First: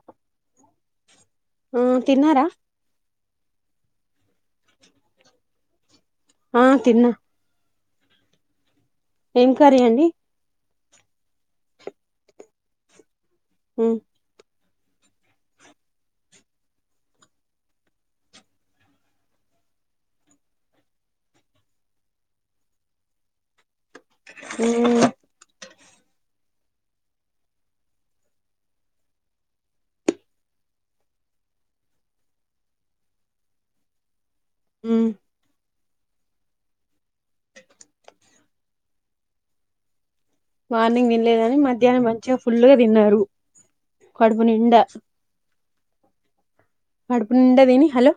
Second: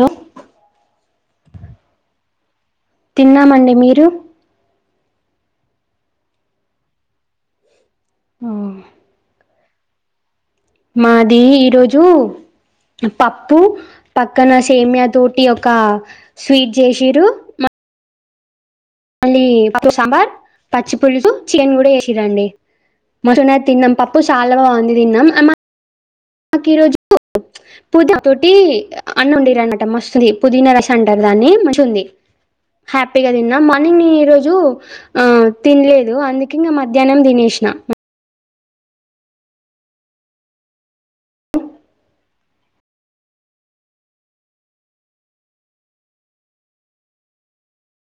హ ఆ తిన్నారా తిన్నామండి మీరు ఆ తిన్న ఉమ్ ఏం కర్రీ అండి మాది ఈ రోజు తప్పు ఉమ్ పక్కన సేమయతోటి ఒకా స్వీట్ చేసీరు మళ్ళీ పప్పు సాంబార్ పచ్చిపుులుసు చికెన్ కూడా చేసి రండి మొత్తమె తిన్న పప్పు చాల బాగుంది తిన్నాం నాకు ఈ రోజు పుదీనా తోటి అన్న ఉండేర అనమాట మస్తుంది పుదీనా రసం అంటారు దాన్ని మంచింది హ్యాపీగా తిన్నా మార్నింగ్ ఈ రజు జు ఉమ్ ఆ తినలేదు అందుకు ఇంకా మధ్యాహ్నం తినేసిన మార్నింగ్ వినలేదని మధ్యాహ్నం మంచిగా ఫుల్గా తిన్నారు కడుపు నిండా పడుపునుడాదేని హలో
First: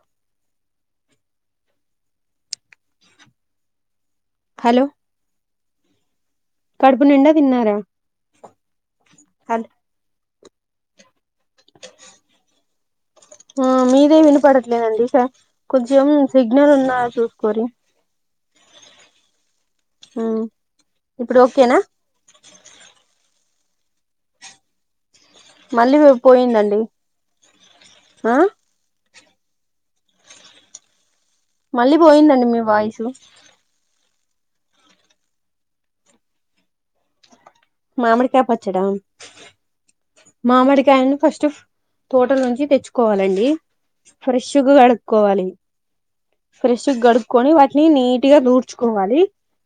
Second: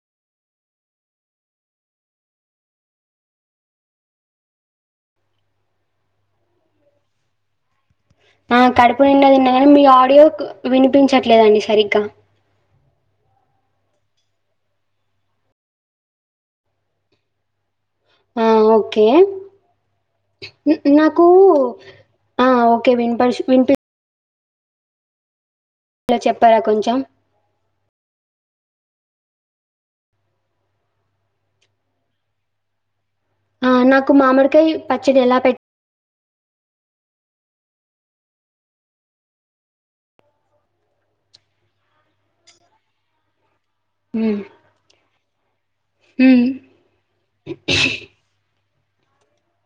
హలో కడుపు నిండా తిన్నారా ఆ కడుపు నిండ దిన్నా హల్ కానీ మీ ఆడియో వినిపించట్లేదండి సరిగ్గ ఆ మీదే వినపడట్లేదండి ఇక కొంచెం సిగ్నల్ ఉన్నా చూసుకోరి ఆ ఓకే ఉమ్ న్ నాకు ఇప్పుడు ఓకేనా ఆ ఓకే వినిపడుచ వెంటే మళ్ళీ ఎదో చెప్పారా పోయిందండి కొంచెం? ఆ మళ్ళి పోయిందండి మీ వాయిసు ఆ నాకు మామిడికాయ పచ్చడి ఎలా పెట్ మామిడికాయ పచ్చడా మామిడికాయని ఫస్ట్ తోటల్ నుంచి తెచ్చుకోవాలండి హ్మ్. ఫ్రెష్గా కడుక్కోవాలి హ్మ్. ఫ్రెష్ గడుపు క్కోని వాటిని నీట్గా దూర్ ఉంచుకోవాలి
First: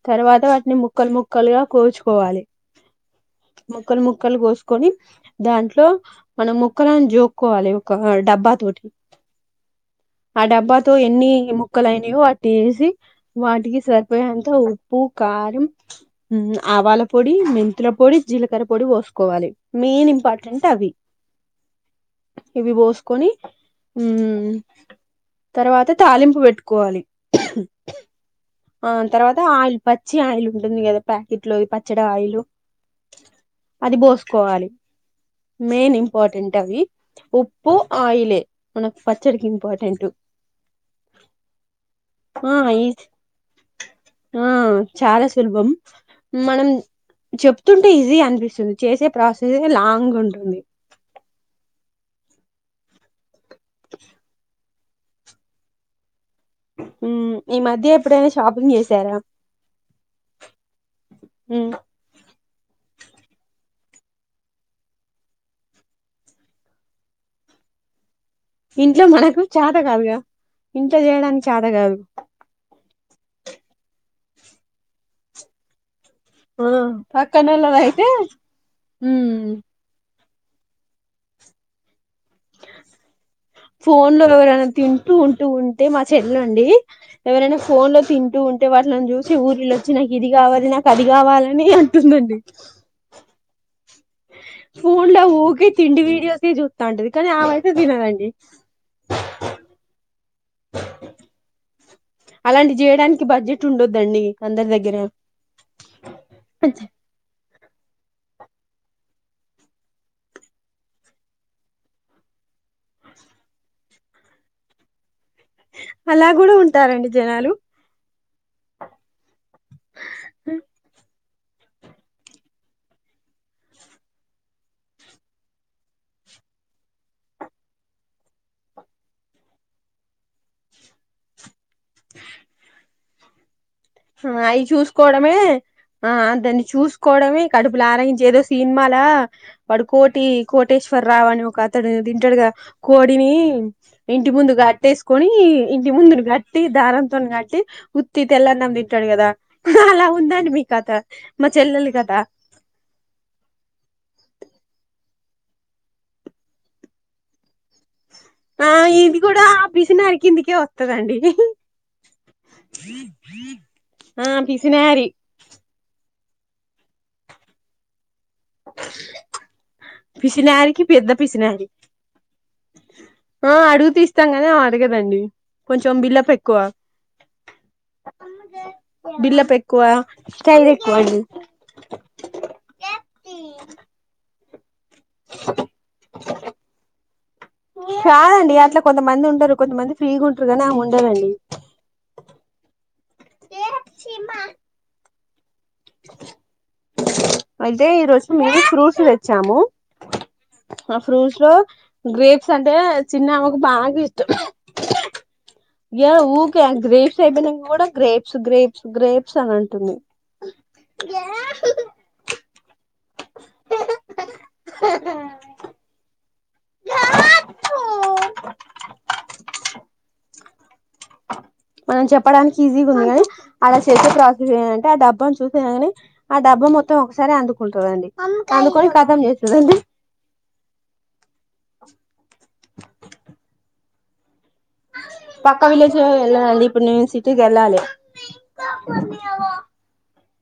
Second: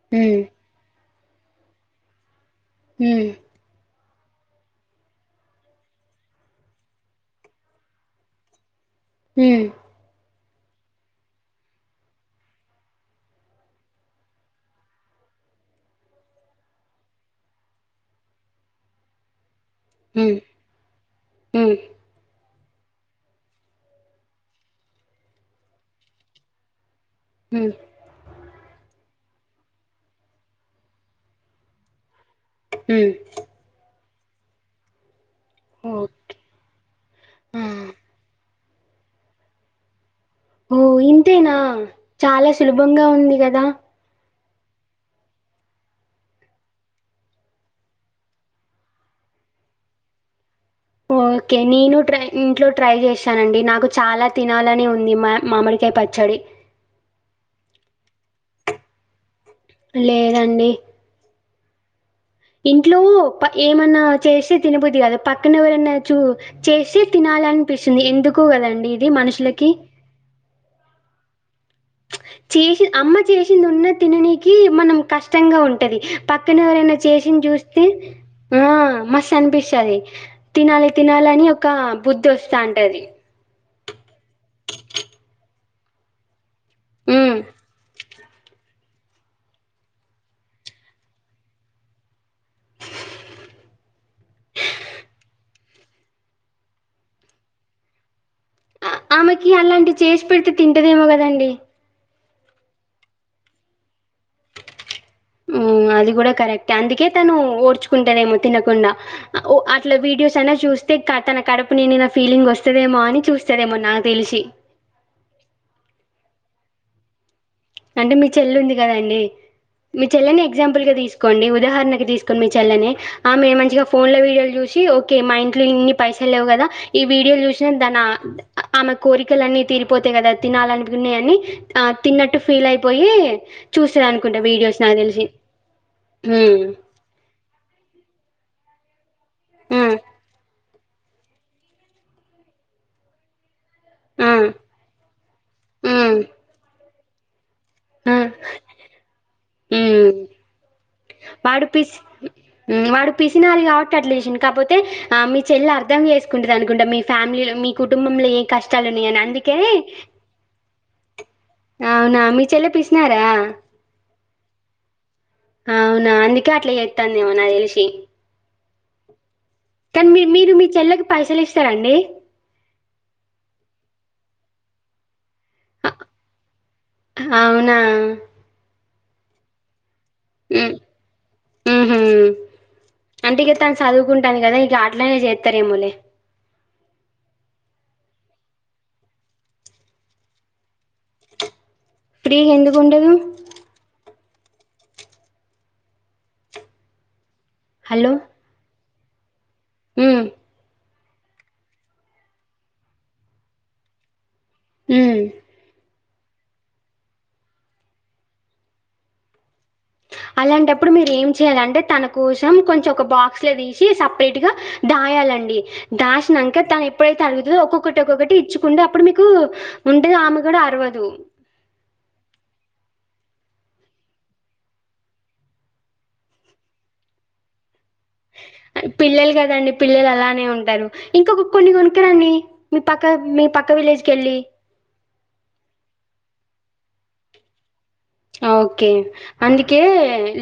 తర్వాత హ్మ్. వాటిని ముక్కల్ ము క్కలుగ కోసుకోవాలి హ్మ్. ముక్కల్ ము ముక్కలు కోసుకొని దాంట్లో మనం ముక్కలలను జోక్కోవాలి ఒక డబ్బా తోటి హుమ్ ఆ డబ్బాతో ఎన్ని ముక్కలుయినయో అవి తీసి వాటికి సరిపోయేంత ఉప్పు కారం ఆవాల పొడి మె పతుల పొడి జీలకర్ర పొడి పోసుకోవాలి మీన్ హ్మ్. ఇంపార్టెంట్ అవి హ్మ్. ఇవి పోసుకొని ఉమ్ తర్వాత తాలింపు పెట్టుకోవాలి హ్మ్. ఆ తర్వాత ఆయిల్ పచ్చి ఆయిల్ ఉంటుంది కదా ప్యాకెట్ లోది పచ్చడి ఆయిల్ హ అది పోసుకోవాలి మెయిన్ ఓకే. ఇంపార్టెంట్ అవి ఆ! ఉప్పు ఆయిలే మనకు పచ్చడికి ఇంపార్టెంట్ ఓ ఇంతేనా చాలా ఆ ఈ సులభంగా ఉంది కదా ఆ చాలా సులభం మనం చెప్తుంటే ఈజీ అనిపిస్తుంది చేసే ప్రాసెస్ లాంగ్ ఉంటుంది ఓకే నేను ట్రై ఇంట్లో ట్రై చేసా చనండి నాకు చాలా తినాలని ఉ మా మామిడికాయ పచ్చడి ఉ ఈ మధ్య ఎప్పుడైన షాపింగ్ చేసార లేదండి హుమ్ ఇంట్లో ఏమన్నా చేస్తే తినపోద్ది కాదు పక్కన ఎవరన్నా చూ చేస్తే తినాలనిపిస్తుంది ఎందుకు ఇంట్లో మనకు చాత కాదుగ చేయడానికి చదా కాదు చేసి అమ్మ చేసింది ఉన్న తిినకి మనం కష్టంగా ఉంటది పక్కన ఎవరైనా చేసిిన చూస్తే పక్కనోళ్ళదైతే ఆ మస్తు అనిపిస్తుంది తినాలి తినాలి అని ఒక బుద్ధి వస్తాంటది ఫోన్ లో ఎవరైనా తింటూ ఉంటూ ఉంటే మా చెల్ మ్మ్ ఎవరైనా ఫోన్ లో తి చూ ఉంటే వాళ్టిని చూసి ఊరిళొచ్చి నాకు ఇది కావాలి నాకు అది కావాలని అంటుందండి ఫోన్లా హగి తిండి వీడియోస్ే చూస్తా ఉంటది కానీ ఆ వైతే తినదండి ఆమెకి అలాంటి చేసి పెడితే తింటదేమో కదండి అలాంటి చేయడానికి బడ్జెట్ ఉండొద్దండి అందరి దగ్గర అది కూడా కరెక్ట్ అందుకే తను ఓడ్ చచుకుంటదేమో తినకుండా ఓ అట్లా వీడియోస్ అయినా చూస్తే తన కడపు నేనే ఫీలింగ్ వస్తదేమో అని చూస్తదేమో నాకు తెలిసి అలా కూడా ఉంటారండి జనాలు అంటే మీ చెల్లు ఉంది కదా అండి మీ చెల్లని ఎగ్జాంపుల్ గా తీసుకు తీసుకోండి ఉదాహరణకు తీసుకోండి మీ చెల్లని ఆ మేము మంచిగా ఫోన్ లో వీడియోలు చూసి ఓకే మా ఇంట్లో ఇన్ని పైసలు లేవు కదా ఈ వీడియోలు చూసినా దన ఆమె కోరికలు అన్నిీ తిరిపోతా కదా తినాలనుకున్నాయని ఆ తన్నట్టు పలయిపోయి ఆ అవి చూసుకోవడమే ఆ అ దాన్ని హ్మ్. చూసుకోవడమే కడుపులు ఆరగించే ఏదొస్త సినిమాాల హ్మ్. పడుకోటి కోటి వెంటేశ్వర రావు అని ఒక అతడు తింటాడుగా కోడిని ఆ! ఇంటి ముందు కట్టేసుకుని ఇంటి హ్మ్. ముందుని కట్టి దన తొన్నాటి ఆ! ఉతీతెల్లార్ నందిన్ ఉంటడు కదా అలా హ్మ్. ఉందండి మీ కథ మా వాడు చెల్లెలి పిస్ కథ హ్మ్. వాడు పిసినారి కాబట్టి అట్లా చేసిండు. కాపోతే ఆ మీ చెల్లి అర్థం చేసుకుంటుంది అనుకుంట మీ ఫ్యామిలీలో మీ కుటుంబంలో ఏ ఆ కష్టాలున్నాయని. ఇది కూడా అందుకే పిసినారి కిందికే వతదండి అవునా మీచెల్లి పిసినారా ఆ పిసినారి అవు అందుకే అట్లా చెత్తందేమో నాకు తెలిసి కానీ మీ మీరు మీ పిసినారికి చెల్లకి పెద్ద పైసలు పిసినారి ఇస్తారండి ఆ అడుగుతే ఇస్తాం కని అడగదండి అ కొంచం బిల్డప్ ఎక్కువ అవునా! బిల్డప్ పెక్కువ అంటె ఇగ తను చదువుకుంటాది కదా అట్లానే చేతారెమోలే కాదండి అట్లా కొంతమంది ఉంటారు కొంతమంది ఫ్రీగుంటారు గానీ ఆమె ఉండదండి ఫ్రీ గా ఎందుకుండదు ఎమ అయితే ఈ హలో! రోజు మీరు ఫ్రూట్ ప్లేచ్చాము హ్మ్ ఆ ఫ్రూట్స్ లో గ్రేప్స్ అంటే చిన్నమకు బాగా ఇష్టం హ్మ్ యా ఊకే గ్రేప్స్ అయిపోయినక కూడా గ్రేప్స్ గ్రేప్స్ గ్రేప్స్ అనం అలాంటప్పుడు మీరు ఏం చెయాలంటే తనకు కొం చెమ్ బాక్స్ ల తీసి సెపరేట్ గా దాయాలండి దాస్ నంక తను ఎప్పుడైతే అడుగుతుదో ఒక్కొక్కటి ఒక్కొక్కటి ఇచ్చుకుంటే అప్పుడు మీకు ఉండదు ఆమె కూడా అరవదు మనం చెప్పడానికి ఈజీగా ఉంది గాని అలా చేసే ప్రాసెస్ంటే ఆ డబ్బాని చూసినకాని ఆ డబ్బా మొత్తం ఒకసారే అందుకుం టదండి అందుకని కథం పిల్లలు గదండీ చేస్తదండి పిల్లలు అలానే ఉంటారు. ఇంకొక కొన్ని కొనుకరండి మీ పక్క మీ పక్క విలేజ్ కెళ్ళి పక్క విలేజ్ ఎల్లనండీ ఇప్పుడు నేను సిటీకి కెల్లాలే ఓకే అందుకే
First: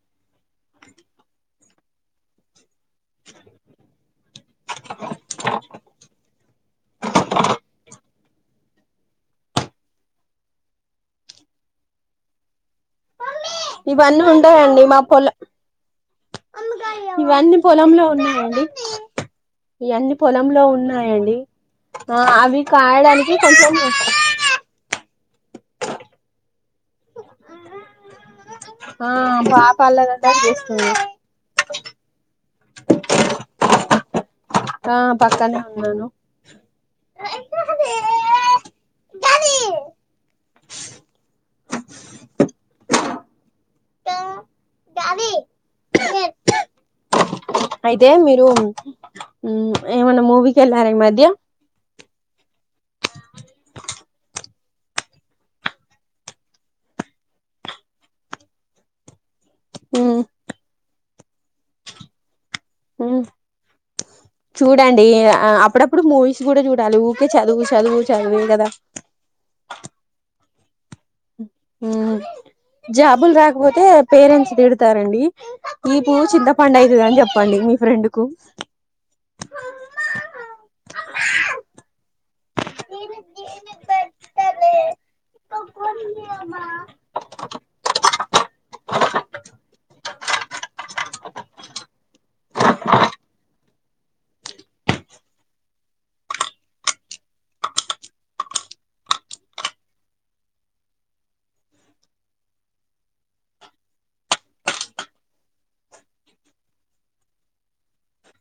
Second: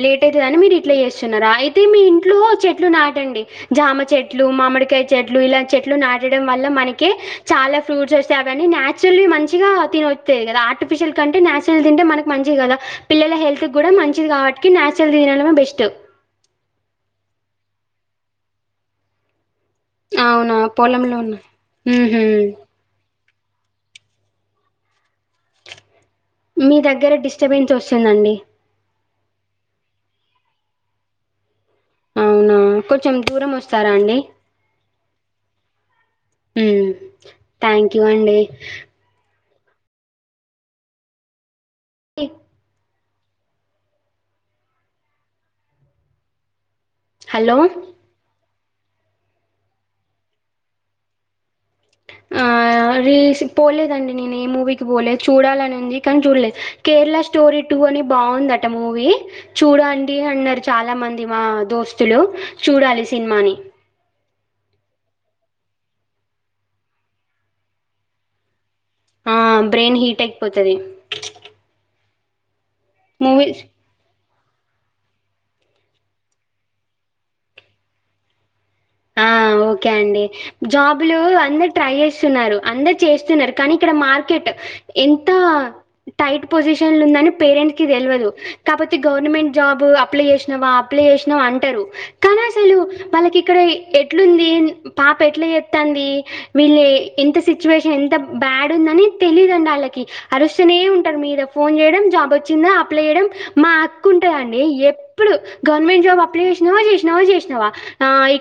లేట్ అయితదని మీరు ఇట్లా చేస్తున్నారా అయితే మీ ఇంట్లో చె ట్లు నాటండి జామ చెట్లు మామిడికాయ చెట్లు ఇలా చెట్లు నాటడం వల్ల మనకి చాలా ఫ్రూట్స్ వస్ స్తాయి అవన్నీ నేచురల్లీ మంచిగా తిన వస్తా కద ఆర్ఫిషిల్ కంటే నేచురల్ తింటే మనకి మంచేగద పిల్లల హెల్త్ గుడా ఇవన్నీ మంచిది కాబట్టి ఉంటాయండి మా నాచురల్ పొల తినడమే బెస్ట్ ఇవన్నీ పొలంలో ఉన్నాయండి ఇవన్నీ అవునా! పొలంలో పొలంలో ఉన్న ఉన్నాయండి ఆ హుహు. అవి కాయడానికి కఫ మీ దగ్గర డి ఆ బా పాల చేస్తు అవునా కొంచెం దూరం వస్తారా అండి ఆ పక్కనే ఉన్నా హ్మ్. థ్యాంక్ యూ అండి. ఏ త దబి హలో! అయితే మీరు ఏమన్నా మూవీకిెళ్ళారా ఈ మధ్య ఆ రస్ పోలేదండి నేను ఈ మూ పోలేదు చూడాలనింది కానీ చూడలేదు కేరళ స్టోరీ టూ అని బాగుందట మూవీ చూడంండి అన్నారు చాలా మంది అ మా దోస్తులు చూడాలి సినిమాని చూడండి అప్పుడప్పుడు మూవీస్ కూడా చూడాలి ఊరికే చదువు చదువు చదువే కదా ఆ బ్రెయిన్ హీట్ అయిపోతుది ఆ జాబులు రాకపోతే పేరెంట్స్ డతారండి మీపు చింతపండు అయితుద అని చెప్పండి మీ ఫ్రెండ్ కు ఆ ఓకే అండి జాబ్ులు అందరు ట్రై చేసి అందరు చేస్తున్నారు కానీ ఇక్కడ మార్కెట్ ఎంత టైట్ పొజిషన్ ఉందని పేరెంట్స్ కి తెలియదు కాబతే గవర్నమెంట్ జాబ్ అప్లై చేసినవా అప్లై చేసినావా అంటారు కానీ అసలు వాళ్ళకి ఇక్కడ ఎట్లుంది పాప ఎట్లా ఎత్తంది వీళ్ళ ఎంత సిచ్యువేషన్ ఎంత బ్యాడ్ ఉందని తెలీదండి వాళ్ళకి అరుస్తనే ఉంటారు మీద ఫోన్ చేయడం జాబ్ వచ్చిందా అప్లై చేయడం మా హక్కు ఉంటందండి ఎప్పుడు గవర్నమెంట్ జాబ్ అప్లై చేసినావా చేసినావాో చేసినావా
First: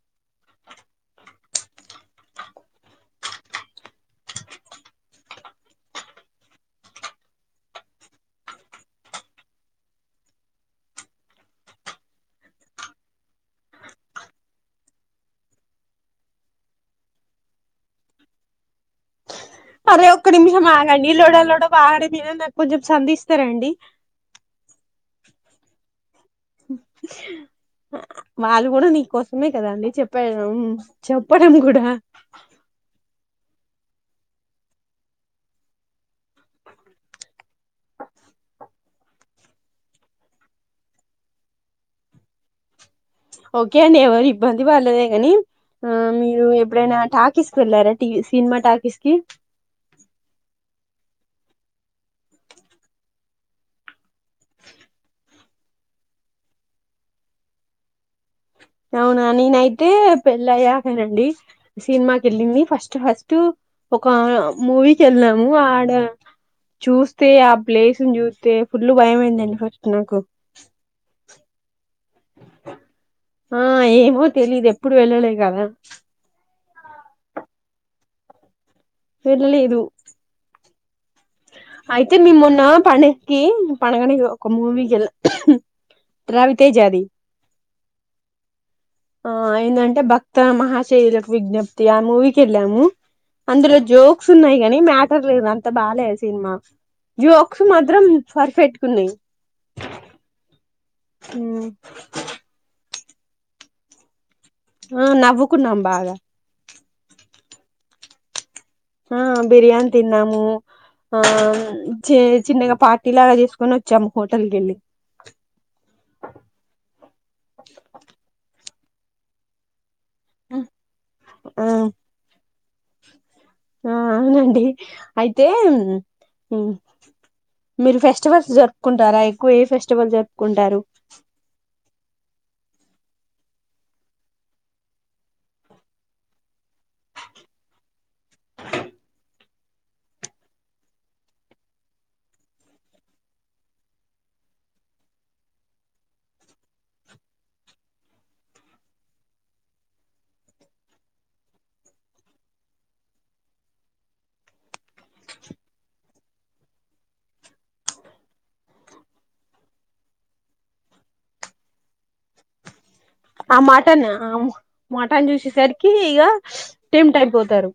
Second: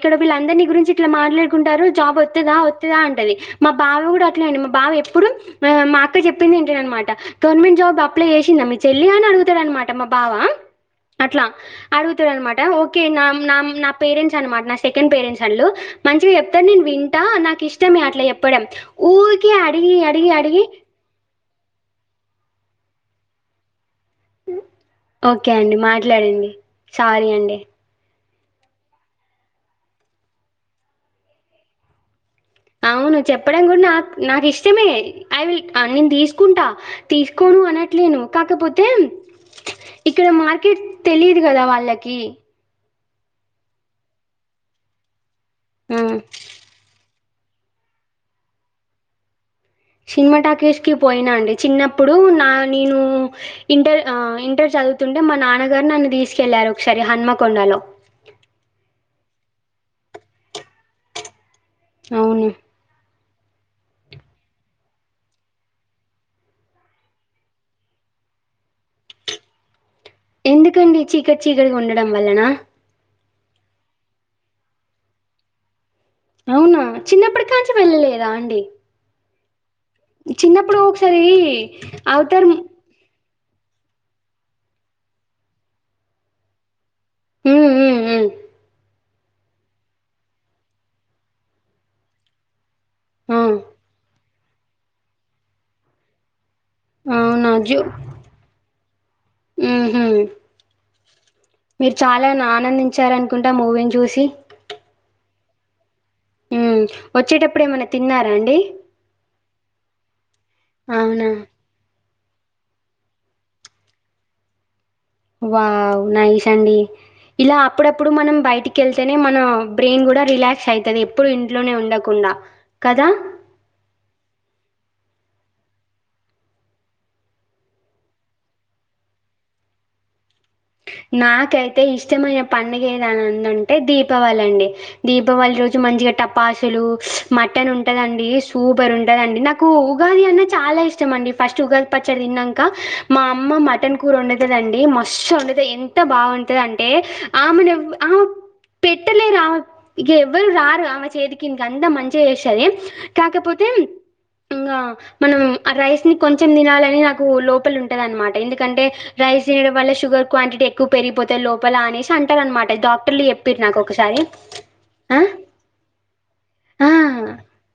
ఇక్కడ వీళ్ళ అందరినీ గురించి ఇట్లా మాట్లాడుకుంటారు జాబ్ వస్తుందా వస్తుందా అంటది మా బావ కూడా అట్లా అండి మా బావ ఎప్పుడు మా అక్క చెప్పింది ఏంట అనమాట గవర్నమెంట్ జాబ్ అప్లై చేసిందా మీ చెల్లి అని అడుగుతాడు అనమాట మా బావ అట్లా అడుగుతాడు అనమాట ఓకే నా పేరెంట్స్ అనమాట సెకండ్ పేరెంట్స్ అలు మంచిగా చెప్తారు నేను వింటా నాకు ఇష్టమే అట్లా చెప్పడం ఊ అరే ఒక నిమిష మాగాడి లోడ లోడ వాగ నాకు చధస్తారంండి ఓకే అండి మాట్లాడండి సారీ అండి వాళ్ళు కూడా నీకోసమే కదాండి చెప్ప చెప్పడం కూడా అవును చెప్పడం కూడా నా నాకు ఇష్టమే ఐ విల్ నేను తీసుకుంటా తీసుకోను అనట్లేను కాకపోతే ఇక్కడ మార్కెట్ తెలియదు కదా వాళ్ళకి ఓకే అండి ఎవరు ఇబ్బంది పడలేదే కాని ఆ మీరు ఎప్పుడైనా టాక్ తిస్కేల్లారా టీ సినిమా టాకీస్కి సినిమా టాకీస్ కి పోయిన అండి చిన్నప్పుడు నా నేను ఇంటర్ ఆ ఇంటర్ చదువుతుంటే మా నాన్నగారు నన్ను తీసుకెళ్ళారు ఒకసారి హన్మకొండలో అవునా నేనైతే పెళ్ళ అయ్యాకనండి సినిమాకి అవును వెళ్ళింది ఫస్టు ఫస్టు ఒక మూవీకి కెళ్ళాము ఆడ చూస్తే ఆ ప్లేస్ని చూస్తే ఫుల్ భయమయిందండి ఫస్ట్ నాకు ఎందుకండి చి కచ్చిగా ఉండడం వల్లనా ఆ ఏమో తెలీదు ఎప్పుడు వెళ్ళలే కదా అవునా చిన్నప్పటి కాంచి వెళ్ళలేదా అండి వెళ్ళ లేదు చిన్నప్పుడు ఒకసారి అయితే మి అవతార్ మొన్న పండే ఉ పడవలో ఒక మూవీకెళ్ళ త్రావితే జాది మ్మ్ మ్మ్ ఆ ఏంటంటే భక్త మహాశైలకు విజ్ఞప్తి ఆ మూవీకి వెళ్ళాము మ్మ్ అంద్ర జో క్స్ ఉన్నాయి కానీ మ్యాటర్ లేదు అంత బాలే సినిమా ఆ అవునా జోక్స్ జూ మాత్రం పర్ఫెక్ట్గున్నాయి ఊహూ. మీరు చాలా నా ఆనందిం ఇచ్చారనుకుంట ఆ మూవీని చూసి ఆ నవ్వుకున్నామ్ బాగా ఉ వచ్చేటప్పుడు ఏమన్నా తిన్నారా అండి ఆ బిర్యాని తిన్నాము ఆ అవునా! చె చిన్నగా పార్టీ లాగా చేసుకొని వచ్చాము హోటల్ కెళ్ళి వావ్ నైస్ అండి ఇలా అప్పుడప్పుడు మనం బయటికి కెళ్తేనే మన బ్రెయిన్ కూడా రిలాక్స్ అయితది ఎప్పుడు ఆ ఇంట్లోనే ఉండకుండా కదా ఆ అవునండి అయితే ఉ మీరు ఫెస్టివల్స్ జరుపుకుంటారా ఎక్కువ ఏ ఫెస్టివల్ జరుప్ నాకైతే ఇష్టమయ పండుగ ఏదనంనందంటే దీపావళి అండి దీపావళి రోజు మంచిగా టపాసులు మటన్ ఉంటదండి సూపర్ ఉంటదండి నాకు ఉగాది అన్నా చాలా ఇష్టం అండి ఫస్ట్ ఉగాది పచ్చడి తిన్నాక మా అమ్మ మటన్ కూర వండుతదండి మస్తు వండు ఎంత బాగుంటది అంటే ఆమెను ఎవ్వ అ పెట్టలే రా ఇక ఎవ్వరు రారు ఆమె చేతికిందికి అంత మంచిగా చేస్తది కాకపోతే ఇంగ మనం రైస్ ని కొంచెం తినాలని నాకు లోపల ఉంటది అనమాట ఎందుకంటే రైస్ తినడం వల్ల షుగర్ క్వాంటిటీ ఎక్కువ పెరిగిపోతాయి లోపల అనేసి అంటారు అనమాట డాక్ ఆ మటన్ ఆ ఆ! మటన్ చూసేసరికి ఇక ఆ! టెమ్ట్ అయిపోతారు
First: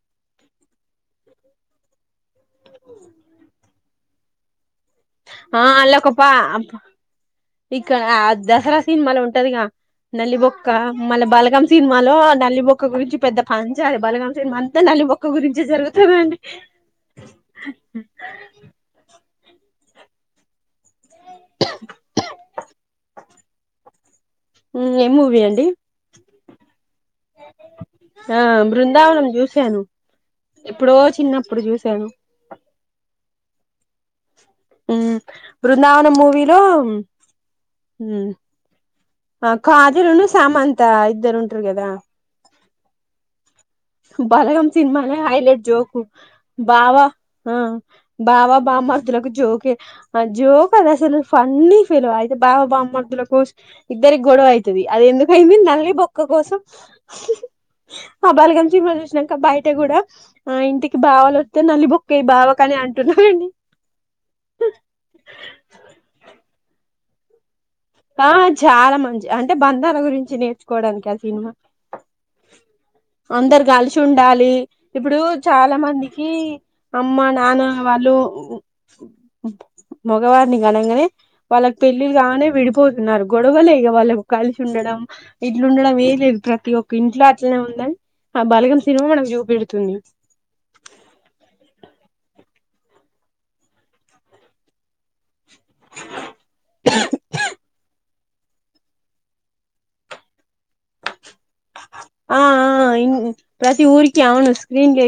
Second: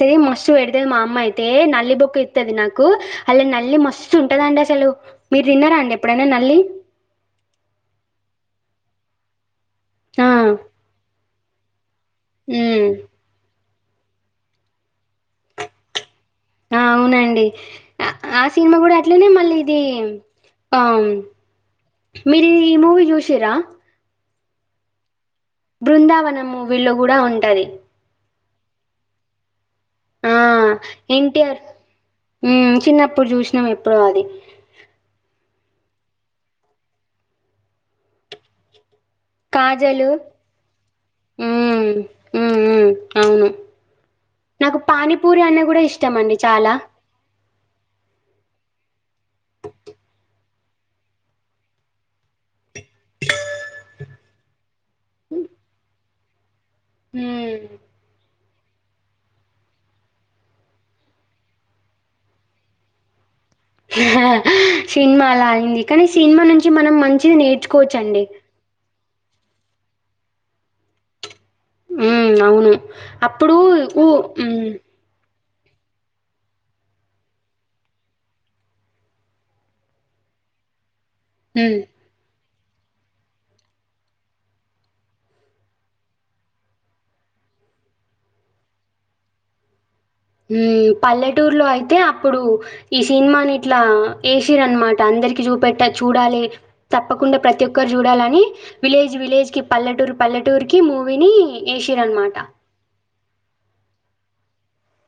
సేమ్ మస్తు పెడతది మా అమ్మ అయితే నల్లి బొక్క ఏతది నాకు అలా నల్లి మస్తు ఉంటదండి అసలు మీరు ఆ అల్ల దినరాండి ఏప్ ఒక పా ఇక్క ఆ దసరా సిన్మాళ ఉంటదిగా ఆ! నల్లి బొక్క మళ బలగామ సినిమాలో నల్లి బొక్క హ్మ్. గురించి పెద్ద పంచాయ్ బలగాం సిన్మాంత నల్లి బొక్క గురించ జరుగుతదండి ఆ అవునండి అ ఆ సినిమా కూడా అట్లనే మళ్ళీ ఏం అవును మీరు ఈ మూవీ చూసిరా ఉహ్మ్ ఎమ్ము బృందావన మూవీల్లో కూడా ఉంటాది. ఆ బృందావనం చూశాను. ఆహ్ ఎం. టి. ఆర్ ఉహ్మ్ చిన్నప్పుడు చూసినాం ఎప్పుడో అది. ఊ బృందావనం మూవిలో ఊ ఆ కాజలు కాజల్ ను సమంతా ఇద్దరూ ఉంట్రూ మ్మ్ గాదా మ్మ్ మ్మ్ అవును బలగం నాకు సినిమానే పానీపూరి అన్న హైలైట్ కూడా జోకు ఇష్టం అండి చాలా బావా ఆ బావ బామ్మర్దలకు జోకే ఆ జోక్ కదసలు ఫన్నీ ఫీల్యితే బావ బామర్ ర్దులకు ఇద్దరీ గోడవయి తది అది ఎందుకు అయింది. నల్లి బోక్ క్క కోసం మ్మ్ ఆహ్ బలగం చిమా చూసినాక బయట కూడా. ఆ ఇంటికి బావలు వస్తే నల్లి బొక్కయి బావకని అంటున్నారండి. సినిమా అలా అయింది. కానీ సినిమా నుంచి మనం మంచిది నేర్చుక్ ఆ చాలా మం చి అంటే బంధాల గురించి నేర్చుకోవడానికి. ఆ సినిమా. ఉహ్మ్ అవును అప్పుడు అందరు కలిసి ఊ ఉండాలి ఉహ్మ్ ఇప్పుడు చాలా మందికి అమ్మ, నాన్న వాళ్ళు మగవారిని గనంగానే వాళ్ళకి మ్మ్ పెళ్ళిల్గానే విడిపో పోతున్నారు. గొడవలే ఇగా వాళ్ళకు కలిసి ఉండడం, ఇట్లుండడం ఏం లేదు. ప్రతి ఒక్క ఇంట్లో అట్లనే ఉందని. ఆ బలగం సినిమా మనకు చూపెడుతుంది. ఉహ్మ్ పల్లెటూరులో అయితే అప్పుడు. ఈ సినిమాని ఇట్లా వేసిరనమాట అందరికి చూ పేట్ట చూడాలి. తప్పకుండా ప్రతి ఒక్కరు చూడాలంట్ నీ విలేజ్, విలేజ్ కి, పల్లెటూరు, పల్లెటూరు కి మూవీని. ఆ ఆ ఏషిరనమాట. ఇంగ్ ప్రతి ఊరిక్ అవును స్క్రీన్ చేసి